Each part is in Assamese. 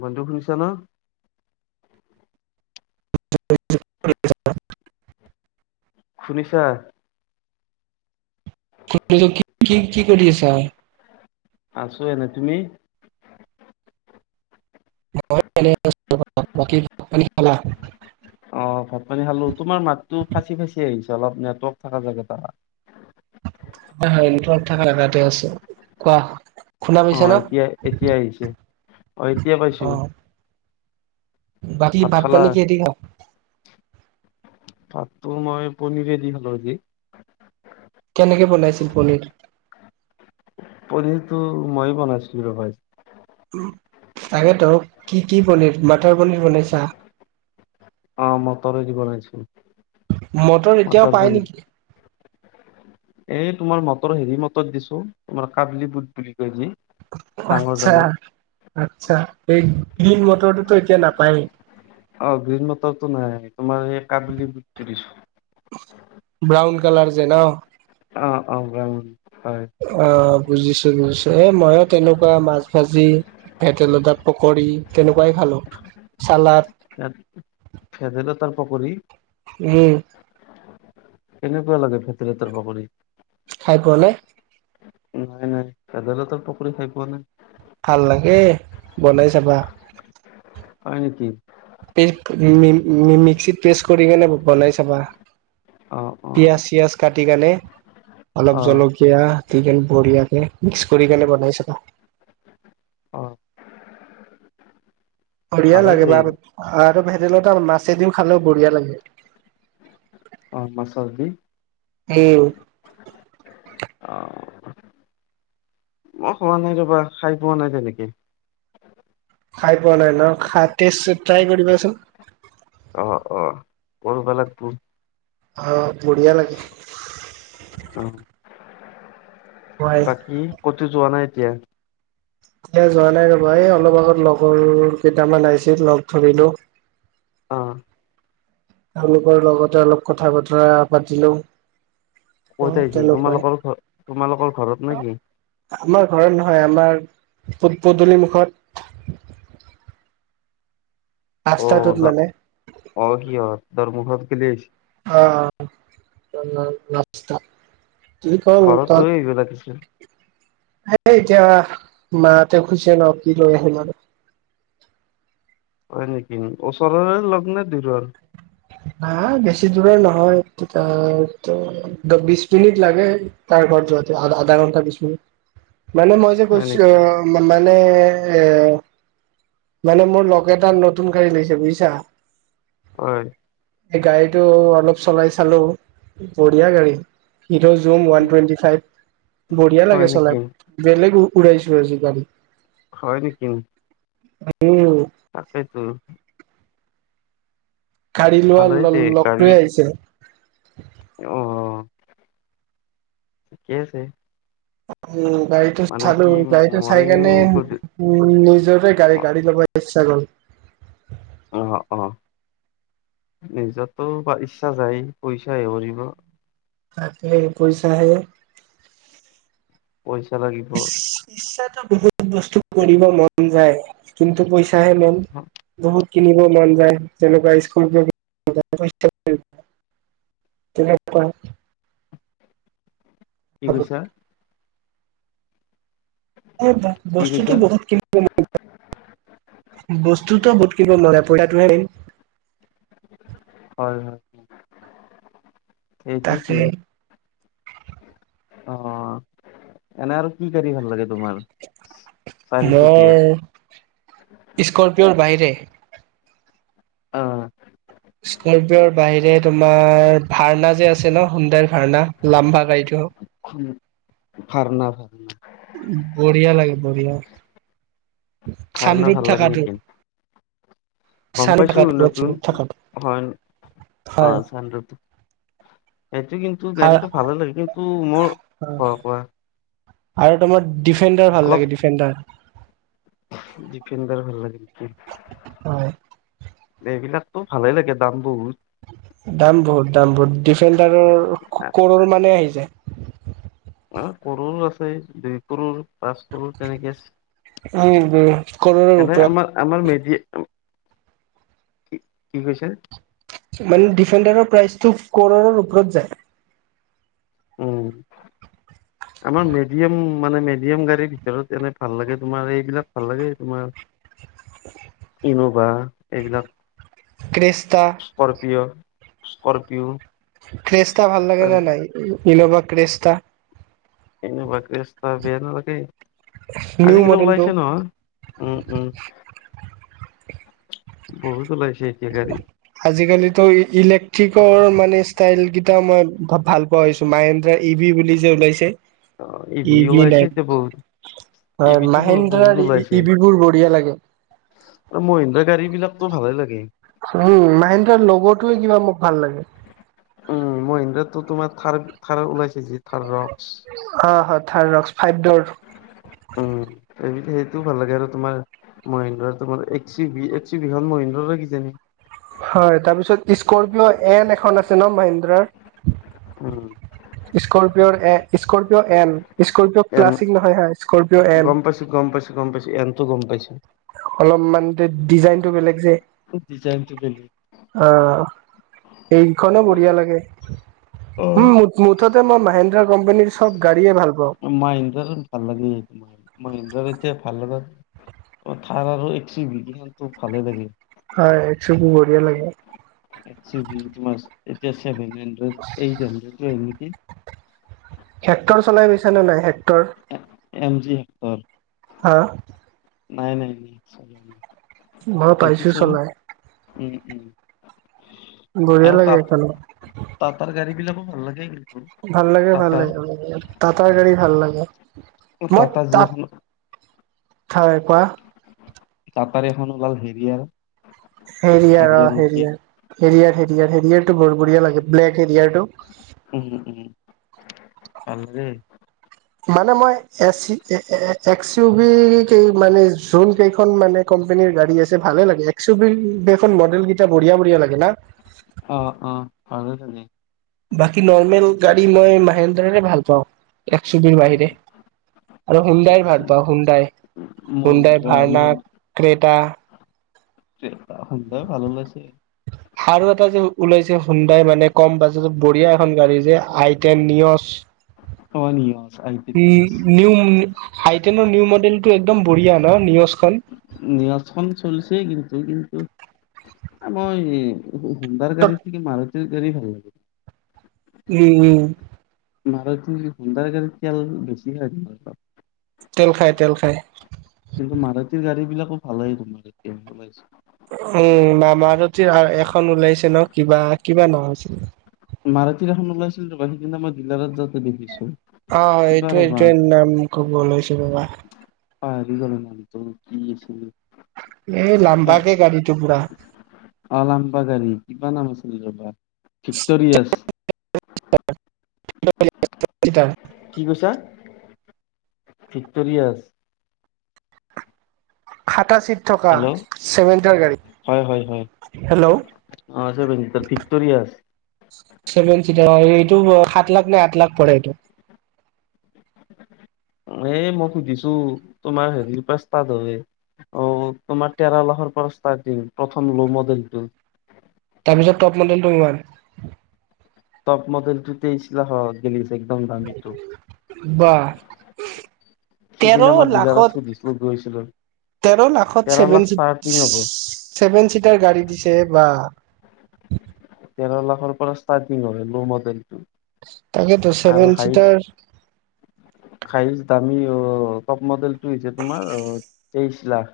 বন্ধু শুনিছা ন? [unintelligible] শুনিছা? [unintelligible] কি-কি-কি কৰি আছা? আছোঁ এনেই। তুমি? মই এনেই আছোঁ বৰ্তমান। বাকী ভাত-পানী খালা? অ‍ঁ! ভাত-পানী খালো। তোমাৰ মাতটো ফাটি-ফাটি আহিছে। অলপ নেটৱৰ্ক থকা জেগাত আহা। হয়-হয়। নেটৱৰ্ক থাকা জগাতে আছোঁ। কোৱা? শুনা পাইছা অ' ন? এতিয়া এতিয়া আহিছে। অ' এতিয়া পাইছো। অঁ। ভাত খালা? পানী কিহেদি খালা? ভাতটো মই পনিৰে দি খালো আজি। কেনেকে বনাইছিল পনীৰটো? পনিৰটো মই বনাইছিলো ৰবা আজি। তাকেতো কি-কি পনীৰ? মটৰ পনীৰ বনাইছা? অঁ মটৰে দি বনাইছোঁ। এতিয়াও মটৰ পাই পনিৰ। নেকি? এই তোমাৰ মটৰ হেৰি মটৰ দিছোঁ। তোমাৰ কাবলি বুট বুলি কয় যে? আচ্ছা-আচ্ছা! এই গ্ৰীণ মটৰটোতো এতিয়া নাপায়েই। অঁ গ্ৰীণ মটৰটো নাই তোমাৰ এই কাবেলি বুটতো দিছোঁ। ব্ৰাউন কালাৰ যে ন? অঁ-অঁ! ব্ৰাউন হয়। অ! বুজিছো-বুজিছো। এ মইয়ো তেনেকুৱা মাছ ভাজি ভেদাইলতা পকৰি তেনেকুৱাই খালোঁ। চালাড [unintelligible] ভেদাইলতাৰ পকৰি? উম। কেনেকুৱা লাগে ভেদাইলতাৰ পকৰি? খাই পোৱা নাই? নাই-নাই, ভেদাইলতাৰ পকৰি খাই পোৱা নাই। ভাল লাগে বনাই চাবা। হয় নেকি? পে মি [unintelligible] মিক্সিত প্ৰেচ কৰি কিনে বনাই চাবা। অ', অ', পিয়াজ-চিয়াজ কাটি কেনে, অলপ জল অ', এইয়া চিকেন পৰি আছে, মিক্স কৰি কেনে বনাই চাব। অ', বঢ়িয়া ভালে লাগে দে বা আৰু ভেদাইলতা মাছ দিও খালোও বঢ়িয়া লাগে। অ', মাছৰ দি। উম। অ', মই খোৱা নাই ৰবা, খায় পোৱা নাই তেনেকে। খায় পোৱা নাই ন? খায়, টেষ্ট ট্ৰাই কৰিবাচোন। অঁ অঁ। কৰব লাগবো। অ', বঢ়িয়া লাগে। অ', মই বাকী ক'তো যোৱা নাই এতিয়া? এতিয়া যোৱা নাই ৰ'বা এই অলপ আগত লগৰ কেইটামান আহিছিল লগ ধৰিলো। অ'। তেওঁলোকৰ লগতে অলপ কথা বতৰা পাতিলো। ক'ত অ' আহছিল? তেনেকুৱাই তোমালোকৰ ঘৰ, তোমালোকৰ ঘৰত নেকি? আমাৰ ঘৰত নহয়, আমাৰ পদ পদূলি মুখত। অ', ৰাস্তাটোত ত মানে অঁ সিহঁতৰ মুখত কেলে আহিচি? অ'। ঘৰত লৈ আহিব লাগিছিল। [unintelligible] হেই এতিয়া মা হঁতেও খুজিছে ন, কি লৈ আহিম আৰু। হয় নেকি? ওচৰৰে লগ নে দূৰৰ? নাই বেছি দূৰৰ নহয়, তেতিয়াটো বিশ মিনিট লাগে। তাৰ ঘৰত যোৱাতে আধা ঘণ্টা বিশ মিনিট, মানে মই হয় কৈছ, নেকি? অ মানে এ এ মানে মোৰ লগৰ এটা নতুন গাড়ী লৈছে বুজিছা। হয়। সেই গাড়ীটো অলপ চলাই চালো, বঢ়িয়া গাড়ী। সি'ৰ জুম ওৱান টুৱেণ্টি ফাইভ, বঢ়িয়া হয় লাগে নেকি? চলাই। বেলেগ উৰাইছো আজি গাড়ী। হয় নেকি? উম। তাকেতো। গাড়ী লোৱা ভালেই ল দে লগটোৱেই আহিছে। অঁ', ঠিকে আছে। উম, গাড়ীটো মানে চালো, কি গাড়ীটো চাই মইও কেনে গধূ উম, নিজৰেই গাড়ী, গাড়ী ল'ব ইচ্ছা গ'ল। অ', অ' নিজৰটো বা ইচ্ছা যায়, পইচাইহে কৰিব। তাকেই পইচাহে। পইচা লাগিব। ইচ্ছাটো বহুত বস্তু কৰিব মন যায়, কিন্তু পইচাহে মেইন। বহুত কিনিব মন যায়, যেনেকুৱা। [unintelligible] তেনেকুৱা। কি কৈছা? এই ব কি বস্তুটো কৈছা বহুত কিনিব মন যায়। বস্তুটো বহুত কিনিব মন, [unintelligible] টোহে মেইন। হয়, হয়, সেইটোৱেইতো। তাকে অ', এনে আৰু কি গাড়ী ভাল লাগে? তোমাৰ চাৰিচকীয়াত মৰ স্কপিঅৰ বাহিৰে? অ' স্কপিঅ'ৰ বাহিৰে তোমাৰ ভাৰনা যে আছে ন' সুন্দৰ ভাৰনা লাম্বা গাড়ীটো উম ভাৰনা ভাৰনা বঢ়িয়া লাগে বঢ়িয়া, ভাৰনা ভাল চানৰোপ লাগে থাকাটো নেকি গ'ম চানৰুপ পাইছো থাকাটো ওপৰত নতুন চানৰুপ থাকাটো হয় হয় অ' চানৰোপ সেইটো কিন্তু গাড়ীটো ভালে লাগে কিন্তু মোৰ কোৱা কোৱা। আৰু তোমাৰ ডিফেণ্ডাৰ ভাল অলপ লাগে ডিফেণ্ডাৰ। ডিফেণ্ডাৰ ভাল লাগে নেকি। হয়। এইবিলাকতো ভালে লাগে দাম বহুত দাম বহুত দাম বহুত ডিফেণ্ডাৰৰ কৌৰৌৰ মানে আহি যায় অ' ক'ৰৰ আছে দুই ক'ৰৰ পাঁচ কৰৌৰ তেনেকে আছে উম উম কৰৰ এনে ওপৰত আমাৰ আমাৰ বেদি কি কি কৈছে মানে ডিফেণ্ডাৰৰ প্ৰাইচটো ক'ৰৰ ওপৰত যায় উম। আমাৰ মিডিয়াম মানে, মিডিয়াম গাড়ীৰ ভিতৰত এনে ভাল লাগে তোমাৰ, এইবিলাক ভাল লাগে তোমাৰ [unintelligible] [unintelligible] কি ক'বা? এইবিলাক ক্ৰেস্তা স্কৰ্পিঅ', স্কৰ্পিঅ'। ক্ৰেষ্টতা ভাল লাগে না নাই ইনোভা ক্ৰেষ্টতা। এনেকুৱা ক্ৰেষ্টতা বেয়া নালাগেই নিউ আজিকালি মডেলটো ওলাইছে নহয়। উম, উম বহুত ওলাইছে এতিয়া গাড়ী। আজিকালিতো ইলেক্ট্ৰিকৰ মানে ষ্টাইল কেইটা মই ভ- ভাল মায়েন্ত্ৰা ই ভি বুলি যে ওলাইছে অ' ই ভিও ভি ওলাইছে নাই এতিয়া বহুত ই হয় ভিটো বহুত মাহেন্দ্ৰাৰ ওলাইছে। ই-ই ভিবোৰ বঢ়িয়া লাগে মহিন্দ্ৰাৰ গাড়ী বিলাকতো ভালে লাগে উম, মাহেন্দ্ৰাৰ লগোটোৱে কিবা মোক ভাল লাগে। উম, মহিন্দ্ৰাততো তোমাৰ থাৰ থাৰ ওলাইছি যি থাৰ ৰক্স অ' হয় থাৰ্ড ৰক্স ফাইভ ডোৰ উম, সেই সেইটোও ভাল লাগে আৰু তোমাৰ মহেন্দ্ৰাতো তোমাৰ এক ছি ভি এক ছি ভি খান মহেন্দ্ৰাৰ কিজানি হয় তাৰপিছত স্কৰপিঅ' এন এখন আছে ন' মহিন্দ্ৰাৰ উম স্কপিঅ'ৰ এ Scorpio N Scorpio N classic নহয় হা স্কপিঅ' এন গম গম পাইছে পাইছো গম পাইছে এনতো গম পাইছো অলপমান ডিজাইনতটো বেলেগ যে ডিজাইনটো বেল অ' এইখনো বঢ়িয়া লাগে, অ উম মুঠতে মই মাহেন্দ্ৰা কোম্পানীৰ চব গাড়ীয়ে ভাল পাওঁ মহেন্দ্ৰাৰ ভাল লাগে মহেন্দ্ৰাৰ এতিয়া ভাল লগা [unintelligible] হয় এক ছো ভি বঢ়িয়া লাগে। [unintelligible] হেক্টৰ চলাই গৈছে নে নাই হেক্টৰ? M G Hector. অ'। নাই নাই নাই মই [inaudible] পাইছো দেখিছো। চলাই। উম, উম। বঢ়িয়া আৰু লাগে তাত সেইখনো। টাটাৰ গাড়ী বিলাকো ভাল লাগে। ভাল লাগে, ভাল টাটাৰ লাগে ত গাড়ী ভাল লাগে। মই টাটা ত যি এখন হয় কোৱা? [unintelligible] এখন ওলাল হেৰি [unintelligible] হেৰিয়াৰ অ হেৰিয়াৰ হেৰিয়াৰ হেৰিয়াৰ হেৰিয়াৰটো বৰব়া লাগে ব্লেক হেৰিয়াৰটো। উম উম আলে মানে মই এ একচ ইউ বি ক মানে জোন কেইখন মানে কোম্পানীৰ গাডী আছে ভালে লাগে। এক্সপিল সেইখন মডেল কেইটা বঢ়িয়া বঢিয়া লাগে না? অ অ [unintelligible] বাকী নৰ্মেল ইটছ গাড়ী মই মাহেন্দাৰেৰে ভাল পাওঁ। এক ছুবিৰ অ বাহিৰে আৰু হুণ্ডাইৰ ইটছ ভাল পাওঁ হুডাই। হুণ্ডাই, মহিন্দ্ৰা ভাৰনা, ক্ৰেতা [unintelligible] আৰু এটা যে ওলাইছে সোনন্দাই মানে কম বাজেটত বঢ়িয়া এখন গাড়ী যে আইটন ন [unintelligible] নি হাইটেনৰ নিউ মডেল টো একদম বঢ়িয়া ন নিউজখন? নিৰচখন চলিছে কিন্তু কিন্তু মই সুন্দাৰ গাড়ী কি মাৰুতিৰ গাড়ী ভাল লাগে। উম উম। মাৰুতি সুন্দাৰ গাড়ীত তেল বেছি খাই। তেল খায় তেল খায়। কিন্তু মাৰুতি গাড়ী বিলাকো ভালে তোমাৰ এতিয়া ওলাইছে। উম মাৰুতি এখন ওলাইছে ন? কিবা কিবা নহ হৈছিল মাৰুতি এখন ওলাইছিল তোমাৰ সিদিনা মই ডিলাৰত যাওঁতে দেখিছো। অ কিবা এইটোয় ৰ'বা এইটোয়ে নাম কব লৈছো ৰবা। পাহৰি গলোঁ নামটো কি আছিল? এই কিবা লাম্বা কে গাড়ীটো পুৰা অ লাম্বা গাড়ী কিবা নাম আছিলে ৰবা [unintelligible] [inaudible] কি কৈছা? ভিক্টৰিয়া খাটা চিট থকা হেল্ল' চেমেণ্টাৰ হয় হয় হয়। গাড়ী। হেল্লো' [unintelligible] ভিক্টৰিয়াছ চছেভেন চিটাৰ এইটো সাত লাখ নে আঠ লাখ পৰে এইটো। এ মই সুধিছো তোমাৰ হেৰি [unintelligible] অ তোমাৰ তেৰা লাখৰ পৰা ষ্টাৰ্টিং প্ৰথম লো মডেলটো তাৰপিছত ট মডেলটো ইমান টপ মডেলটো তেইশ লাখ আও গিলিছ একদম দামীটো। বা তেৰ সিদিনা ময় লাখত ডিলাৰত গৈ দিফুত গৈছিলো। তেৰ তেৰ লাখ ষ্টাৰ্টিং হ'ব। ছেভেন চিটাৰ গাড়ী দিছে বাহ। তেৰ লাখৰ পৰা ষ্টাৰ্টিং হয় ল' মডেলটো। তাকেতো চেভেন আৰু হাইছ- চিটাৰ হায়েছ দামী অঁ টপ মডেলটো হৈছে তোমাৰ অ তেইশ লাখ।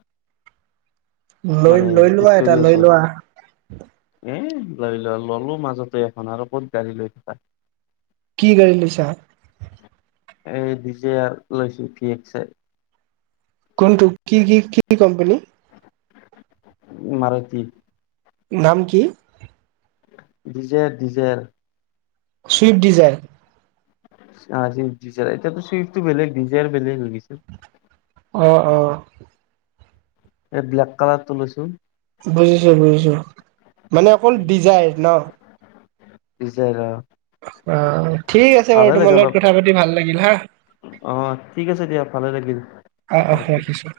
লৈ মানে লৈ লোৱা এটা ভিক্টৰিয়া লৈ চৰ। লোৱা এ লৈ লোৱা ললো মাজতে এখন আৰু ক'ত গাড়ী লৈ থাকা। কি গাড়ি লৈছা? এই ডিজে লৈছো ফিকছে। কোনটো কি কি কি কোম্পানী? মাৰুতি। নাম কি? দিজেৰ দিজেৰ। সুইফ্ট ডিজাইৰ। ছুইফট দিজাইৰ এতিয়াতো চুইফটো বেলেগ ডিজায়েৰ বেলেগ হৈ গৈছে। অ অ' এই ব্লেক কালাৰটো লৈছো। বুজিছো বুজিছো, মানে অকল ডিজাইৰ ন। ডিজাইৰ অঁ' অঁ' ঠিক আছে বাৰু তোমাৰ লগত কথা পাতি ভাল লাগিল হাঁ। অঁ' ঠিক আছে দিয়া ভালে লাগিল। অ' কথা অ' পাতি। ৰাখিছো।